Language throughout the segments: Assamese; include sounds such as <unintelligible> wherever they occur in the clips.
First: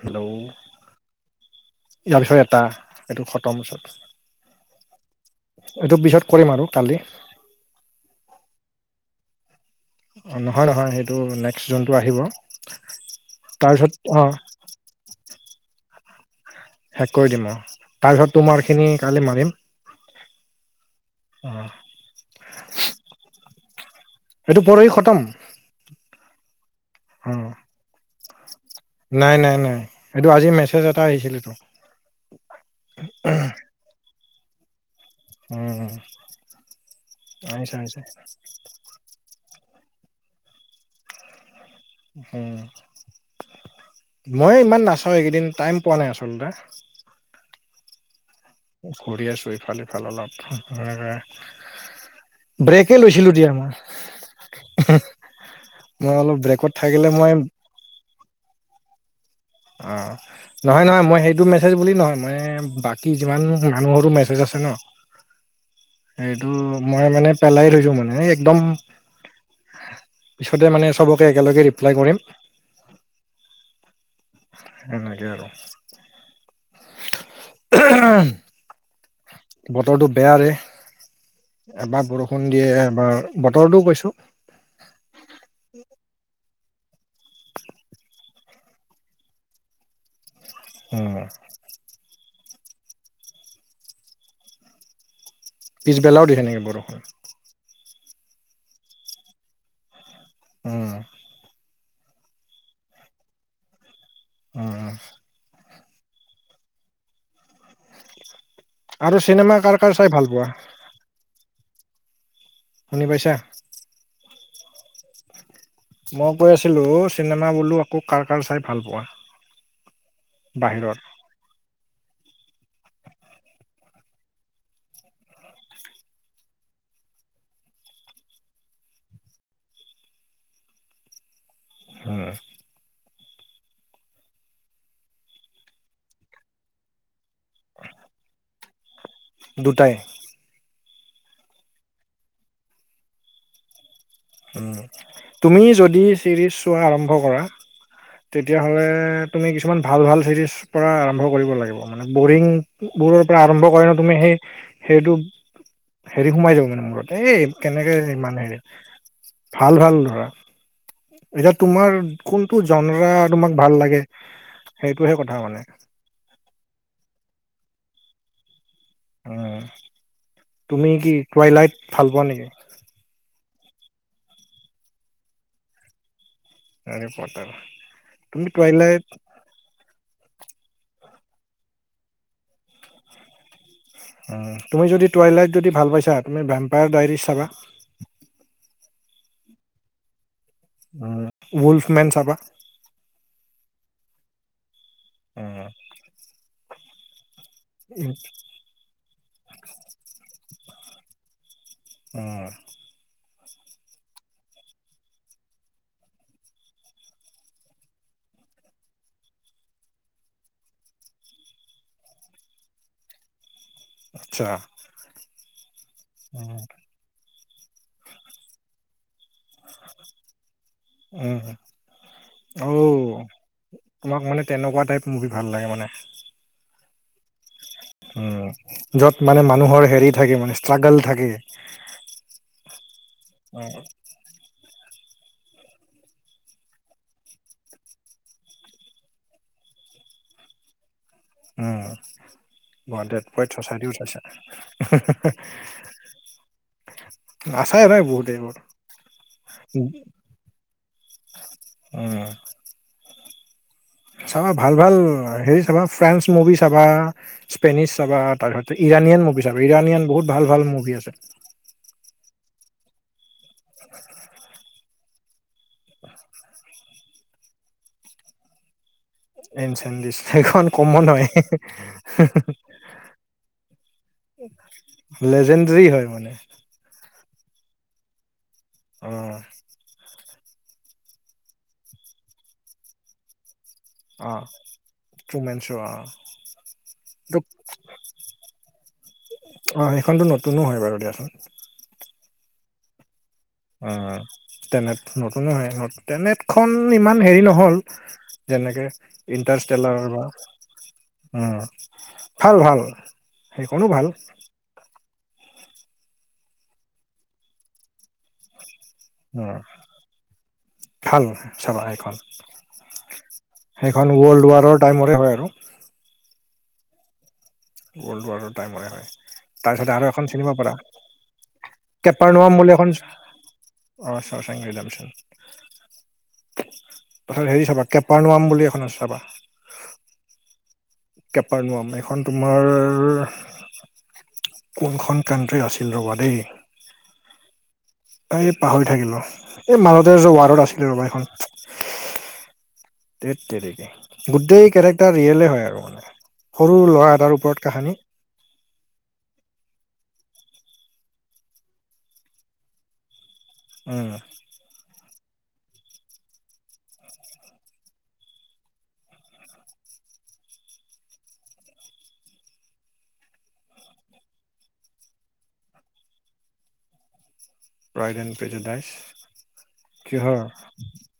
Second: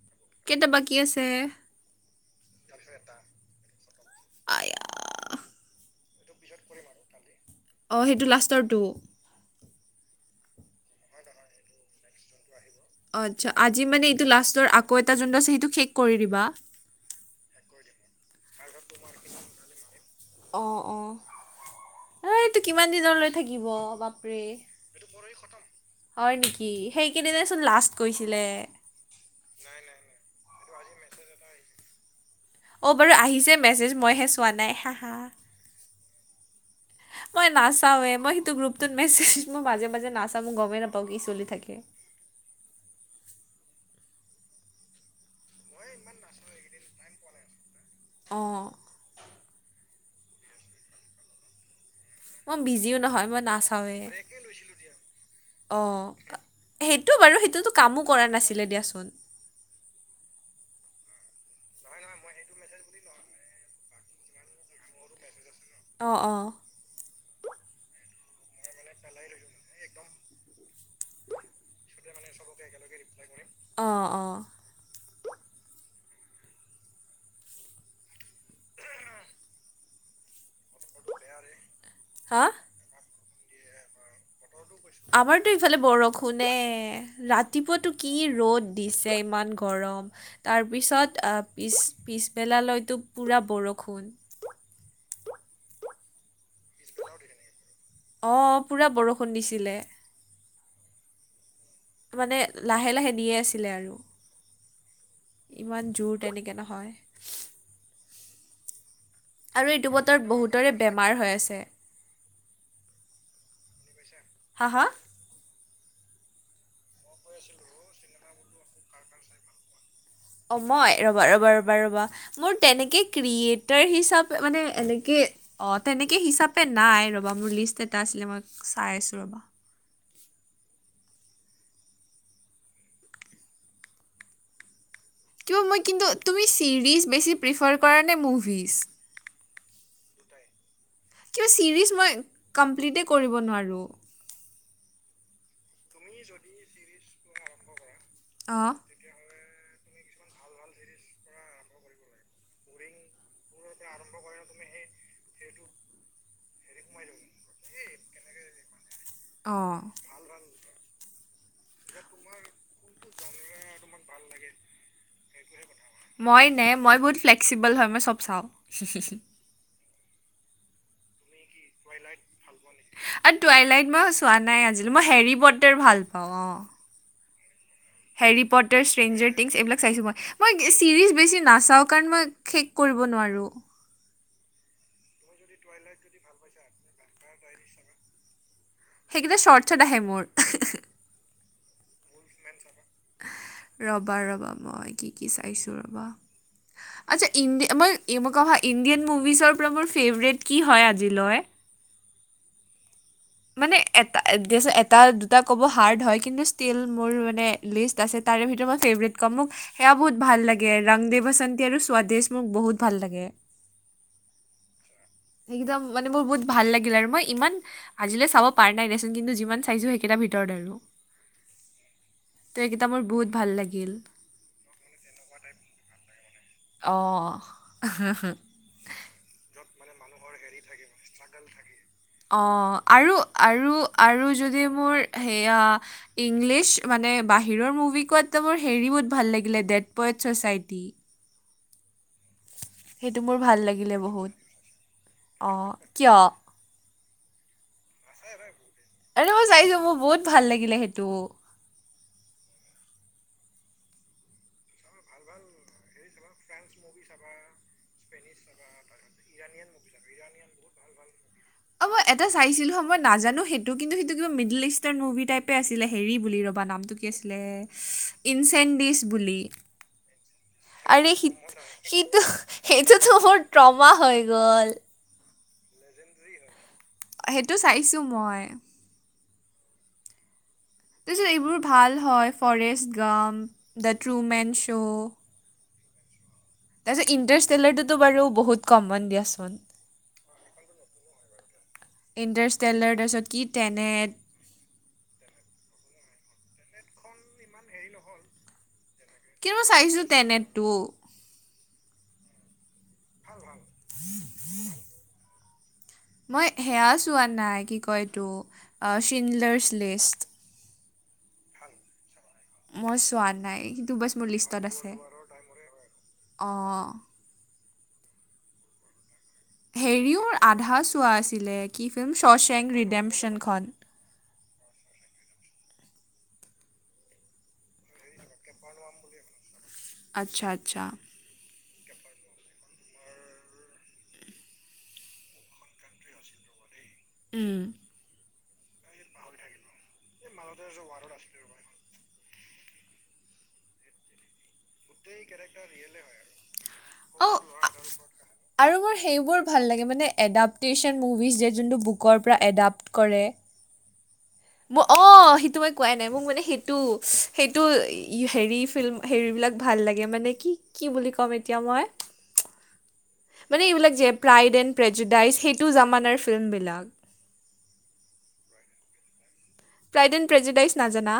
হেল্ল' কেইটা বাকী আছে ইয়াৰ বিষয়ে এটা এইটো খতম ওচৰত আয়া এইটো পিছত কৰিম আৰু কালি। অঁ সেইটো লাষ্টৰটো অ নহয়-নহয় সেইটো নেক্সট জুনটো আহিব। অ আচ্ছা, আজি তাৰপিছত মানে অ এইটো লাষ্টৰ আকৌ এটা যোনটো আছে সেইটো শেষ কৰি দিবা? শেষ কৰি দিম, অ তাৰপিছত তোমাৰ খিনি কালি মাৰিম অঁ অঁ অ' অ এইটো কিমান দিনলৈ থাকিব, বাপৰে এইটো পৰহি খতম হয় নেকি, সেইকেইদিনে চোন লাষ্ট কৈছিলে। নাই-নাই-নাই এইটো আজি মেছেজ এটা আহিছিলে তো অঁ বাৰু আহিছে মেছেজ, মইহে চোৱা নাই হাঁ-হা হুমম মই নাচাওে, মই সেইটো গ্ৰুপটোত মেছেজ মই মাজে-মাজে নাচাওঁ মই গমেই নাপাওঁ কি চলি থাকে। হুমম মই ইমান নাচাওঁ এইকেইদিন টাইম পোৱা নাই আচলতে অঁ কৰি আছো ইফাল-ইফাল অলপ মই ব্ৰেকে বিজিও নহয়! লৈছিলো মই দিয়া নাচাওঁৱে। অ', মই অলপ ব্ৰেকত থাকিলে সেইটো মই বাৰু সেইটোতো কামো কৰা নাছিলে দিয়াচোন? অ', নহয়, নহয়। মই সেইটো মেছেজ বুলি নহয়। মানে বাকী যিমান মানুহৰো মেছেজ আছে ন? অ সেইটো অ মই মানে পেলাই ধৰিছোঁ মানে এ একদম! পিছতে মানে চবকে একেলগে ৰিপ্লাই কৰিম। অ', অ'। হেনেকে আৰু। বতৰটো বেয়া ৰে। এবাৰ হা? বৰষুণ দিয়ে, এবাৰ বতৰটোও কৈছোঁ। আমাৰতো ইফালে বৰষুণে। ৰাতিপুৱা তো কি ৰ'দ দিছে! ইমান গৰম? উম, তাৰপিছত আ', পিছ পিছবেলালৈতো পোৰা বৰষুণ। পিছবেলাও দিছে নেকি বৰষুণ? অ', পুৰা বৰষুণ দিছিলে। উম। মানে লাহে লাহে দিয়ে আছিলে আৰু। অ, অ। ইমান জোৰ তেনেকে নহয়। আৰু চিনেমা আৰু কাৰ কাৰ এইটো চাই ভাল বতৰত পোৱা বহুতৰে বেমাৰ হৈ আছে। শুনি পাইছাঁ? হা, হা! মই কৈ আছিলো, চিনেমা বোলো আকৌ কাৰ কাৰ চাই ভাল পোৱা? অ', মই! বাহিৰত ৰ'বা, ৰ'বা, ৰ'বা, ৰ'বা! মোৰ তেনেকে ক্ৰিয়েটাৰ হিচাপে মানে এনেকে? অ', তেনেকে হিচাপে নাই। ৰবা, মোৰ লিষ্ট এটা আছিলে। মই চাই আছোঁ ৰ'বা। হুম। কিবা মই কিন্তু তুমি ছিৰিজ বেছি প্ৰিফাৰ কৰা নে, মুভিজ? দুটাই। কিবা ছিৰিজ মই কমপ্লিতেই কৰিব নোৱাৰোঁ। তুমি যদি চিৰিজ চোৱা আৰম্ভ কৰা। অঁ তেতিয়াহ'লে তুমি কিছুমান ভাল ভাল চিৰিজ পৰা আৰম্ভ কৰিব লাগিব। মানে বৰিং বোৰৰ পৰা আৰম্ভ কৰে ন, তুমি সেই সেইটো হেৰি সোমাই যাব মানে মূৰত, এ কেনেকে ইমান হেৰি অঁ ভাল ভাল ধৰা। এতিয়া তোমাৰ কোনটো জনৰা তোমাক ভাল লাগে, সেইটোহে কথা মানে। মই নে? মই বহুত ফ্লেক্সিবল হয়। মই চব চাওঁ। উম', তুমি কি? টুৱাইলাইট ভাল পোৱা নেকি টুৱাইলাইট মই চোৱা নাই আজি লৈ? মই হেৰি পটাৰ ভাল পাওঁ। হেৰিপটাৰ। হেৰিপটাৰ <unintelligible> এইবিলাক চাইছো মই। মই চিৰিজ বেছি নাচাওঁ? কাৰণ, মই শেষ কৰিব নোৱাৰোঁ। উম, তুমি যদি টুৱাইলাইট যদি ভাল পাইছা? তুমি ভেম্পায়াৰ ডায়েৰী চাবা। সেইকেইটা শৰ্ট শৰ্ট আহে মোৰ। উম, ৱলফ মেন চাবা? ৰবা, ৰবা! মই কি কি উম, চাইছো? ৰবা! আচ্ছা' <unintelligible> উম, ইণ্ডিয়ান মুভিচৰ পৰা মোৰ ফেভৰেট কি হয় আজিলৈ। উমঁ। মানে এটা, এটা দুটা ক'ব হাৰ্ড হয় কিন্তু ষ্টীল মোৰ মানে লিষ্ট আছে। তাৰে ভিতৰত মই ফেভৰেট কম মোক সেইয়া বহুত ভাল লাগে। ৰাং দেৱ বচন্তি আৰু স্বাদেশ মোক বহুত ভাল লাগে। আচ্ছা। একদম মানে মোৰ বহুত উম, ভাল লাগিল আৰু মই ইমান আজিলৈ চাব পাৰ নাই দেচোন কিন্তুি যিমান চাইছো সেইকেইটাৰ ভিতৰত আৰু উম, ত' এইকেইটা মোৰ অ' বহুত ভাল লাগিল। আমাক মানে তেনেকুৱা টাইপ মুভি ভাল লাগে মানে। অঁ'। উম, য'ত মানে মানুহৰ হেৰি থাকে মানে ষ্ট্ৰাগল থাকে। অঁহ' আৰু আৰু আৰু যদি মোৰ সেয়া ইংলিছ মানে বাহিৰৰ মুভিতকৈ মোৰ হেৰি বহুত ভাল লাগিলে ডেড পয়ট ছচাইটি। উমঁ। সেইটো ডেড মোৰ পয়ট ভাল লাগিলে ছচাইটিও চাইছা নে। বহুত অ', কিয় আৰে নাছায় নাই বহুতে এইবোৰ। মই চাইছোঁ উমঁ'। মোৰ বহুত ভাল লাগিলে সেইটো চাবা ভাল ভাল হেৰি চাবা ফ্ৰেঞ্চ মুভি চাবা, স্পেনিছ চাবা তাৰপিছত ইৰাণিয়ান মুভি চাবা, ইৰাণিয়ান বহুত ভাল ভাল মুভি আছে। অ' মই এটা চাইছিলো হা, মই নাজানো সেইটো কিন্তু সেইটো কিবা মিডিল ইষ্ট টাৰ মুভি টাইপে আছিলে হেৰি বুলি ৰ'বা নামটো কি আছিলে ইনচেনডিচ বুলি। এনচেণ্ট ডিছ সেইখন কমন আৰে হয় সি-সিটো সেইটোতো মোৰ ট্ৰমা হৈ গ'ল। লেজেণ্ডৰৰি হয় মানে। সেইটো চাইছোঁ মই। অঁ। তাৰপিছত এইবোৰ ভাল হয় ফৰেষ্ট গাম, দা ট্ৰুমেন শ্ব'। ট্ৰুমেণ্ছো অঁ। তাৰপিছত ইন্টাৰ ষ্টেলাৰটোতো বাৰু বহুত কমন দিয়াচোন। অ সেইখনতো নতুনো হয় বাৰু দিয়াচোন এণ্ডাৰ টলাৰডাৰছত <unintelligible> কি টেনেট অ', তেনেট নতুনো <unintelligible> তেনেটখন ইমান হেৰি নহ'ল। যেনেকে কিন্তু মই ইন্তুষ্ট্ৰেলাৰ চাইছোঁ বা টেনেটটো উম, ভাল ভাল। সেইখনো ভাল <unintelligible> মই সেয়া চোৱা নাই, কি কয় এইটো উম চিনলাৰছ লিষ্ট। ভাল চাবা এইখন। মই চোৱা নাই কিন্তু বছ মোৰ লিষ্টত ৱাৰৰ আছে। টাইমৰে হয় আৰু অঁ'। ৱৰ্ল্ড ৱাৰৰ টাইমৰে হয়। তাৰপিছতে আৰু এখন হেৰিওৰ চিনিব পাৰা আধা চোৱা আছিলে কি ফিল্ম শ্বচেং ৰিডেম্যনখন। অঁ' <unintelligible> তাৰপিছত হেৰি চাবা কেপাৰনোৱাম বুলি এখন আছে চাবা। আচ্ছা-আচ্ছা'। কেপাৰনোৱাম এইখন তোমাৰ কোনখন কানট্ৰি আছিল ৰ'বা দেই। উমঁ'। এই পাহৰি থাকিলো। এই মাজতে ৱাৰ্ডত আছিলে ৰবা এইখন তে তেৰিকি গোটেই কেৰেক্টাৰ ৰিয়েলে হয় আৰু। মানে সৰু ল'ৰা এটাৰ অঁ ওপৰত কাহানী। আৰু মোৰ সেইবোৰ ভাল লাগে মানে এডাপ্টেশচন মুভিজ যে যোনটো বুকৰ পৰা এডাপ্ট কৰে। উম। অ', সেইটো মই কোৱাই নাই মোক মানে সেইটো সেইটো হেৰি ফিল্ম- হেৰিবিলাক ভাল লাগে মানে। কি কি বুলি ক'ম এতিয়া মই। <inaudible> মানে এইবিলাক যে প্ৰাইড এণ্ড প্ৰেজেডাইজ। সেইটো জামানাৰ ফিল্মবিলাক। Pride and prejudice. Pride and prejudice নাজানা?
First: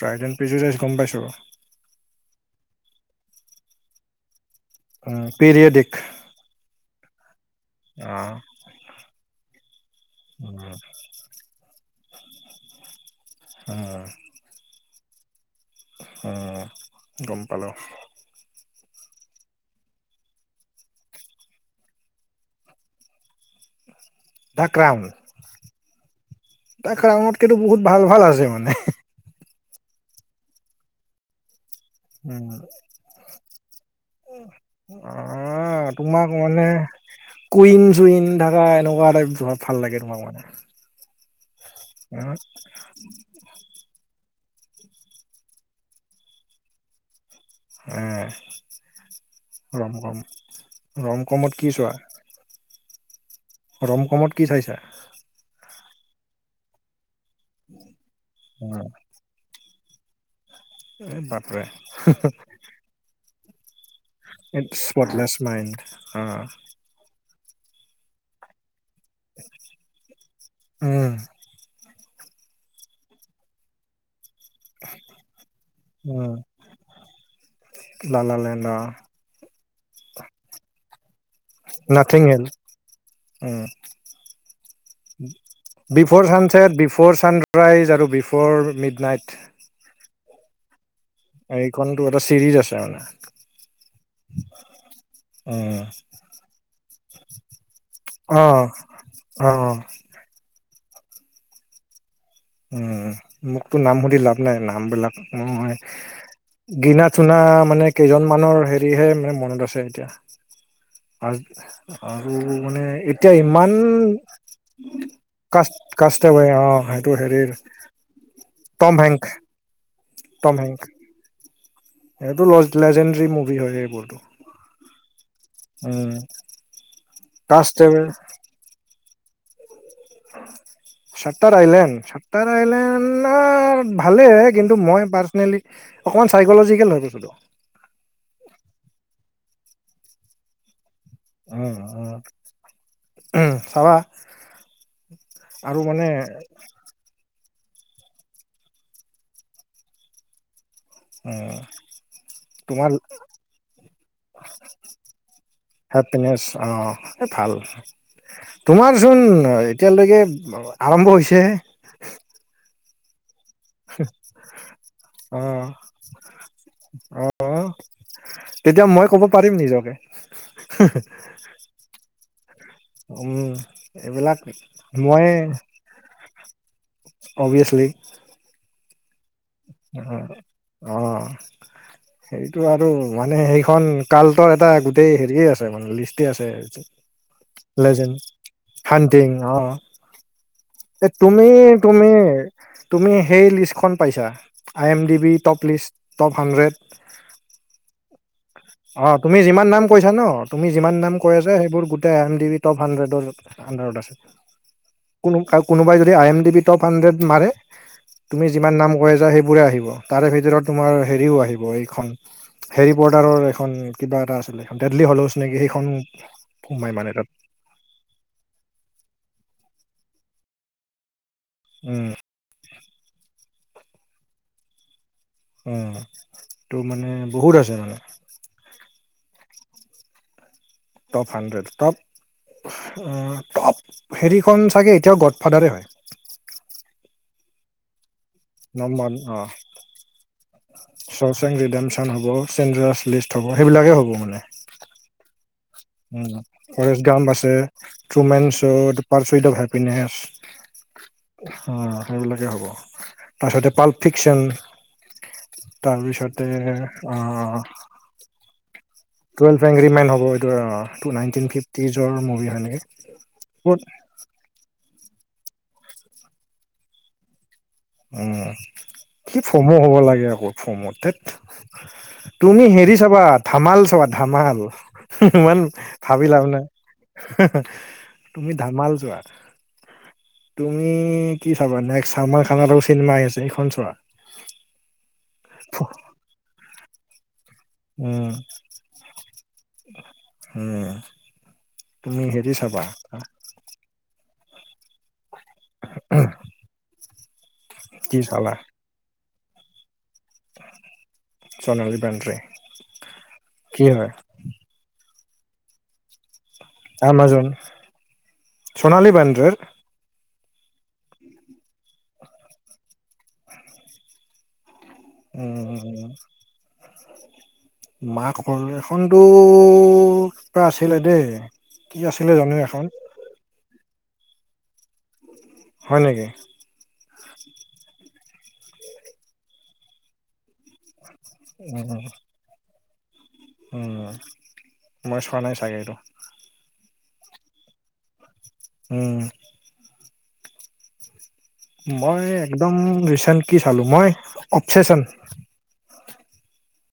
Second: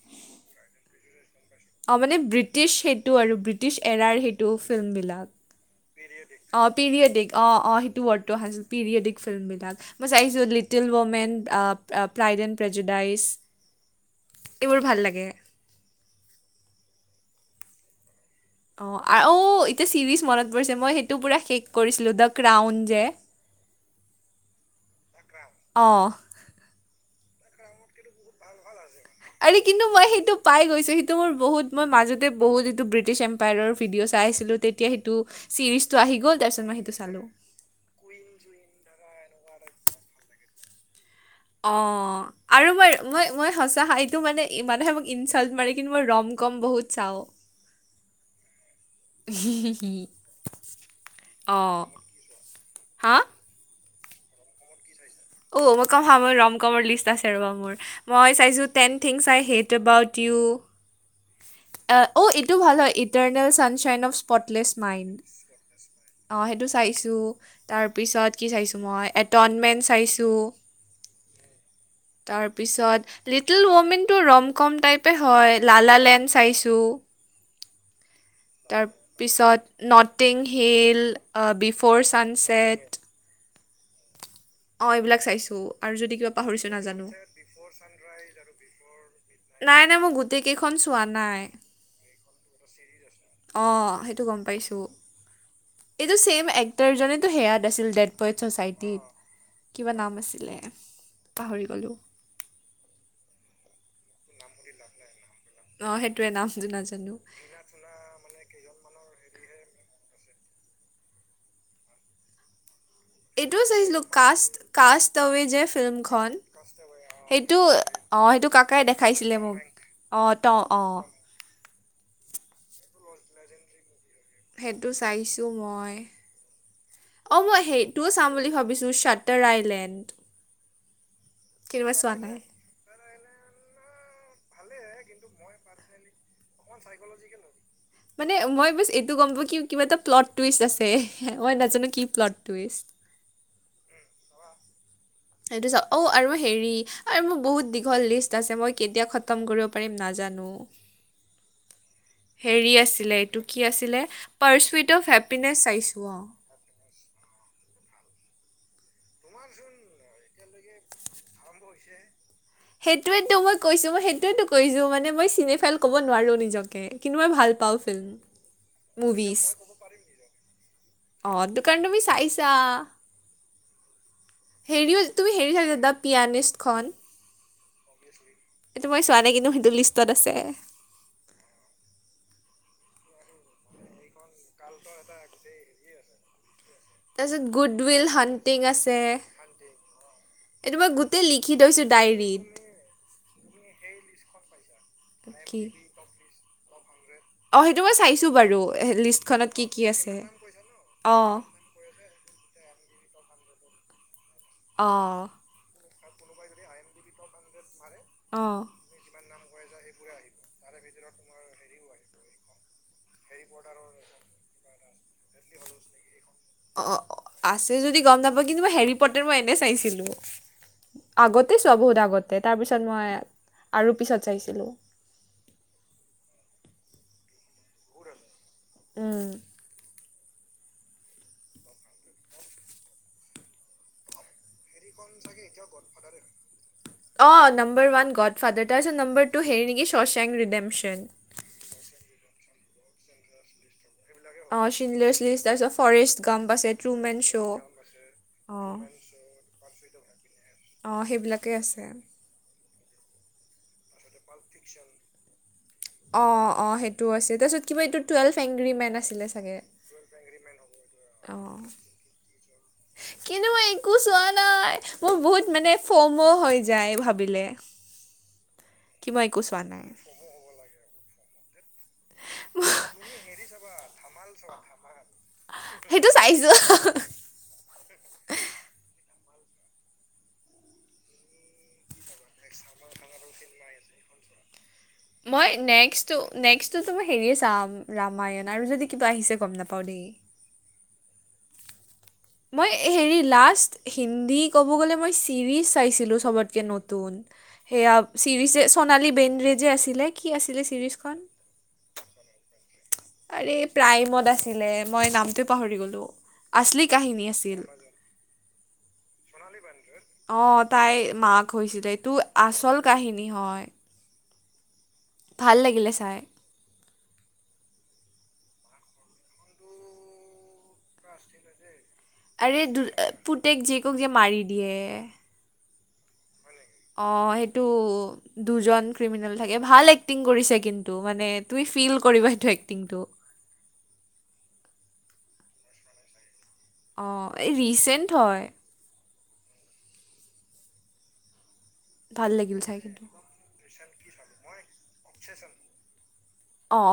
প্ৰাইডেন পিজি ৰাইচ গম পাইছোঁ। অ, মানে ব্ৰিটিছ সেইটো আৰু ব্ৰিটিছ এৰাৰ সেইটো। ফিল্ম উ, পিৰিয়ডিক অ, পিৰিয়ডিক অ', অ', সেইটো ৱৰ্ডটোহছিল পিৰিয়ডিক ফিল্মবিলাক। মই চাইছোঁ little women pride and prejudice অ'। এইবোৰ ভাল লাগে। উম, গম পালো। অ', অ', এতিয়া চিৰিজ মনত পৰিছে, মই সেইটো পুৰা শেষ কৰিছিলোঁ দ, ক্ৰাউন যে। <inaudible> দা ক্ৰাউন, অ দা ক্ৰাউনতকেতো বহুত ভাল, ভাল আছে মানে। আৰে কিন্তু মই সেইটো পাই গৈছো, সেইটো মোৰ বহুত মই মাজতে উম, বহুত যিটো ব্ৰিটিছ ম্পায়ৰ ভিডিঅ' চাই আছিলোঁ, তেতিয়া সেইটো আহ চিৰিজটো আহি তোমাক গ'ল মানে তাৰপিছত মই সেইটো চালোঁ। কুইন, চুইন থাকা এনেকুৱা টাইপ ভাল লাগে তোমাক মানে। অ, আৰু, মাৰু মই মই, সঁচা হাইতটো মানে ই, মানহে মোক ইনচাল্ট মাৰে কিন্তু মই ৰম, কম বহুত চাওঁ। আহ, ৰম, কম, ৰম কমত কি অ', চোৱা? হা? ৰম কমত কি চাইছা? অ, মই কম হ, মই ৰম কমৰ লিষ্ট আছে ৰ'বা, মোৰ মই চাইছোঁ উম, ten things I hate about. এই বাপৰে অ, এইটো ভাল হয়, eternal sunshine of spotless mind spotless mind অ, সেইটো চাইছোঁ। তাৰপিছত কি চাইছোঁ, মই এটনমেণ্ট চাইছোঁ। তাৰপিছত লিটিল ওমেনটো ৰম কম টাইপে হয়, লালা লেন চাইছো লালা লেণ্ড তাৰ পিছত নৰ্টিং হিল, বিফ'ৰ ছানচেট। উ, এইবিলাক চাইছোঁ আৰু যদি বিফৰ কিবা পাহৰিছোঁ চানচট, বিফ নাজানো চান প্ৰাইজ আৰু বিফ'ৰ মিড নাইট। নাই, নাই মই গ গোটেই কেইখন চোৱা নাই, এইখনতো এটা চিৰিজ আছে মানে। অ, সেইটো গম পাইছো। উম। এইটো চছেম এক্টাৰজনেতো সেয়াত আছিল দেট পৰ্ট, অ', ছচাইটিত অ', কিবা নাম আছিলে পাহৰি গ'লোঁ। উম, মোকতো নাম সুধি লাভ নাই, নামবিলাক অ', হয়, সেইটোৱে নামটো গিনা নাজানো চুনা মানে কেইজনৰ মানুৰ হেৰিহে মানে মনত আছে এতিয়া। আৰ আৰু মানে এতিয়া এইটোও ইমান চাইছিলো কাষ্ট কাষ্ট আৱে যে কষ্ট ফিল্মখন কষ্ট হয় অ' হয়। সেইটো অ' সেইটো কাকাই হেংক, দেখাইছিলে মোক অ' ত টম হেংক অ'। সেইটো লজ লেজেণ্ডৰী মুভি হয় এইবোৰতো। সেইটো চাইছো মই, উম, অ' মই কাষ্ট এৱে সেইটোও চাম বুলি ভাবিছো চাদ তাৰ আইলেণ্ড। চাটাৰ কেতিয়াবা আইলেণ্ড চোৱা নাই চাটাৰ আইলেণ্ড আ ভালেইে, কিন্তু মই পাৰ্চনেলি অকণমান চাইকলজিকেল হৈ গৈছিলোঁ। মানে মই বাছ এইটো গম পাওঁ কি কিবা এটা প্লট টুইষ্ট আছে। মই উম নাজানো কি প্লট টুইষ্ট। উম, চাবা। সেইটো আৰু চ, অ' মানে আৰু হেৰি আৰু মোৰ বহুত দীঘল লিষ্ট আছে মই কেতিয়া খতম কৰিব পাৰিম নাজানো। উম। হেৰি তোমাৰ আছিলে এইটো কি আছিলে পাৰ্চ উইট অফ হেপ্পিনেছ চাইছোঁ অ'। হেপিনেছ অ', এ ভাল। তোমাৰচোন এতিয়ালৈকে আৰম্ভ হৈছেহে। কৈছে। সেইটোৱেতো মই কৈছো মই সেইটোৱেটো কৈছো মানে মই অ চিনে ফাইল ক'ব নোৱাৰো নিজকে কিন্তু অ মই ভাল পাওঁ ফিল্ম। উম। তেতিয়া মই কব পাৰিম নিজকে। <inaudible> অ', দোকান তুমি চাইছা। উম এইবিলাক হেৰি অ' মই তুমি হেৰি চাইছা দা পিয়ানেষ্টখন? অ'ভিয়াছলি। এইটো মই চোৱা নাই কিন্তু সেইটো লিষ্টত আছে। অ', সেইটো আৰু মানে সেইখন কালটোৰ এটা গোটেই হেৰিয়ে আছে মানে লিষ্টে আছে। তাৰপিছত গুড উইল লিজেণ্ড হাণ্টিং আছে হাণ্টিং অ'। এইটো মই এ গোটেই তুমি লিখি থৈছো তুমি ডায়েৰীত তুমি সেই লিষ্টখন- পাইচা I M D B top কি লিষ্ট ট'প হাণ্ড্ৰেড। অ', সেইটো মই চাইছো বাৰু। অ', তুমি লিষ্টখনত কি যিমান কি নাম কৈছা আছে ন' তুমি যিমান নাম অ কৈ আছা সেইবোৰ- এ এম ডি টপ হাণ্ড্ৰেডৰ আণ্ডাৰত আছে। অ'। কোন কোনোবাই যদি I M D B top hundred মাৰে। তুমি যিমান অ নাম কৈ আছা সেইবোৰে আহিব তাৰে ভিতৰত তোমাৰ হেৰিও আহিব এইখন বৰ্ডাৰৰ এখন কিবা এটা আছিলে ডেড্‌লি হ'লোছ নেকি সেইখন সোমাই অ', মানে তাত। আছে যদি গম নাপাওঁ কিন্তু মই হেৰি প'টাৰ মই এনে চাইছিলো আগতে চোৱা বহুত উম আগত। তে তাৰপিছত মই আৰু পিছত চাইছিলোঁ। অ', তোৰ মানে বহুত আছে মানে। উম। ট'প হাণ্ড্ৰেড ট'প ট'প হেৰিখন চাগে এতিয়াও গড ফাদাৰে হয়। অ' নাম্বাৰ ওৱান গড ফাদাৰ, তাৰপিছত নমান নম্বাৰ টু হেৰি নেকি শচেং ৰিডেমচন। চোচেং ৰিডেম্‌শ্যন হ'ব চিন্দ্ৰেলাছ লিষ্ট হ'ব সেইবিলাকেই হ'ব মানে। অ' চিন্দ্ৰেলাছ লিষ্ট তাৰপিছত ফৰেষ্ট গম্প আছে ফৰেষ্ট ট্ৰুমেন গাম্প চো। আছে ট্ৰুমেন চো, পাৰ্ফিত অফ হেপ্পিনেছ। অ', সেইবিলাকে আছে। অ' সেইবিলাকে হ'ব। তাৰপিছতে পাল ফিকচন তাৰপিছতে অ টুয়েলভ এংগ্ৰি মেন আছিলে চাগে। টুয়েলভ এংগ্ৰি মেন হ'ব এইটো অ টু নাইন্‌টিন অ', ফিফটিজৰ মুভি হয় নেকি? কিন্তু মই একো চোৱা নাই মোৰ বহুত মানে ফমো হৈ যায় ভাবিলে। উম মই কি একো চোৱা ফমো নাই হ'ব লাগে আকৌ ফমো, ধেত। তুমি হেৰি চাবা ধামাল চাবা ধামাল ইমান সেইটো ভাবি লাভ নাই। চাইছোঁ। হু হু তুমি ধামাল চোৱা। তুমি কি চাবা নেক্সট চালমাৰ খানৰ চিনেমা আহি আছে সেইখন চোৱা। মই নেক্সটো নেক্সটো তোমাৰ হেৰিয়ে চাম উম, ৰামায়ণ আৰু যদি কিবা আহিছে গম নাপাও দেই। উম। তুমি হেৰি মই চাবা হেৰি লাষ্ট হিন্দী ক'ব গ'লে মই ছিৰিজ চাইছিলো চবতকে নতুন সেয়া কি চালা ছিৰিজে সোনালী বেন্দ্ৰে যে আছিলে। কি আছিলে ছিৰিজখন? সোণালী বেন্দ্ৰে। আৰে প্ৰাইমত আছিলে মই নামটোৱে পাহৰি গ'লো। আচলি কাহিনী আমাজন আছিল। চণালী বান্দ্ৰেৰ অ তাইৰ মাক হৈছিলে, এইটো আচল কাহিনী হয়। উম ভাল উম লাগিলে উম। চাই মাক সকলোৱে এখনতো কিবা আছিলে দেই। কি আছিলে জানো আৰে দু এখন পুতেক জীয়েকক যে মাৰি দিয়ে। হয় নেকি? অ সেইটো দুজন ক্ৰিমিনেল থাকে, ভাল এক্টিং কৰিছে কিন্তু মানে। তুমি উম, ফিল কৰিবা এইটো এক্টিংটো। মই চোৱা নাই চাগে এইটো। অ, এই ৰিচেণ্ট হয়। উম। মই ভাল লাগিল একদম চাই কিন্তু ৰিচেণ্ট কি চালো মই অফছেচন। অ'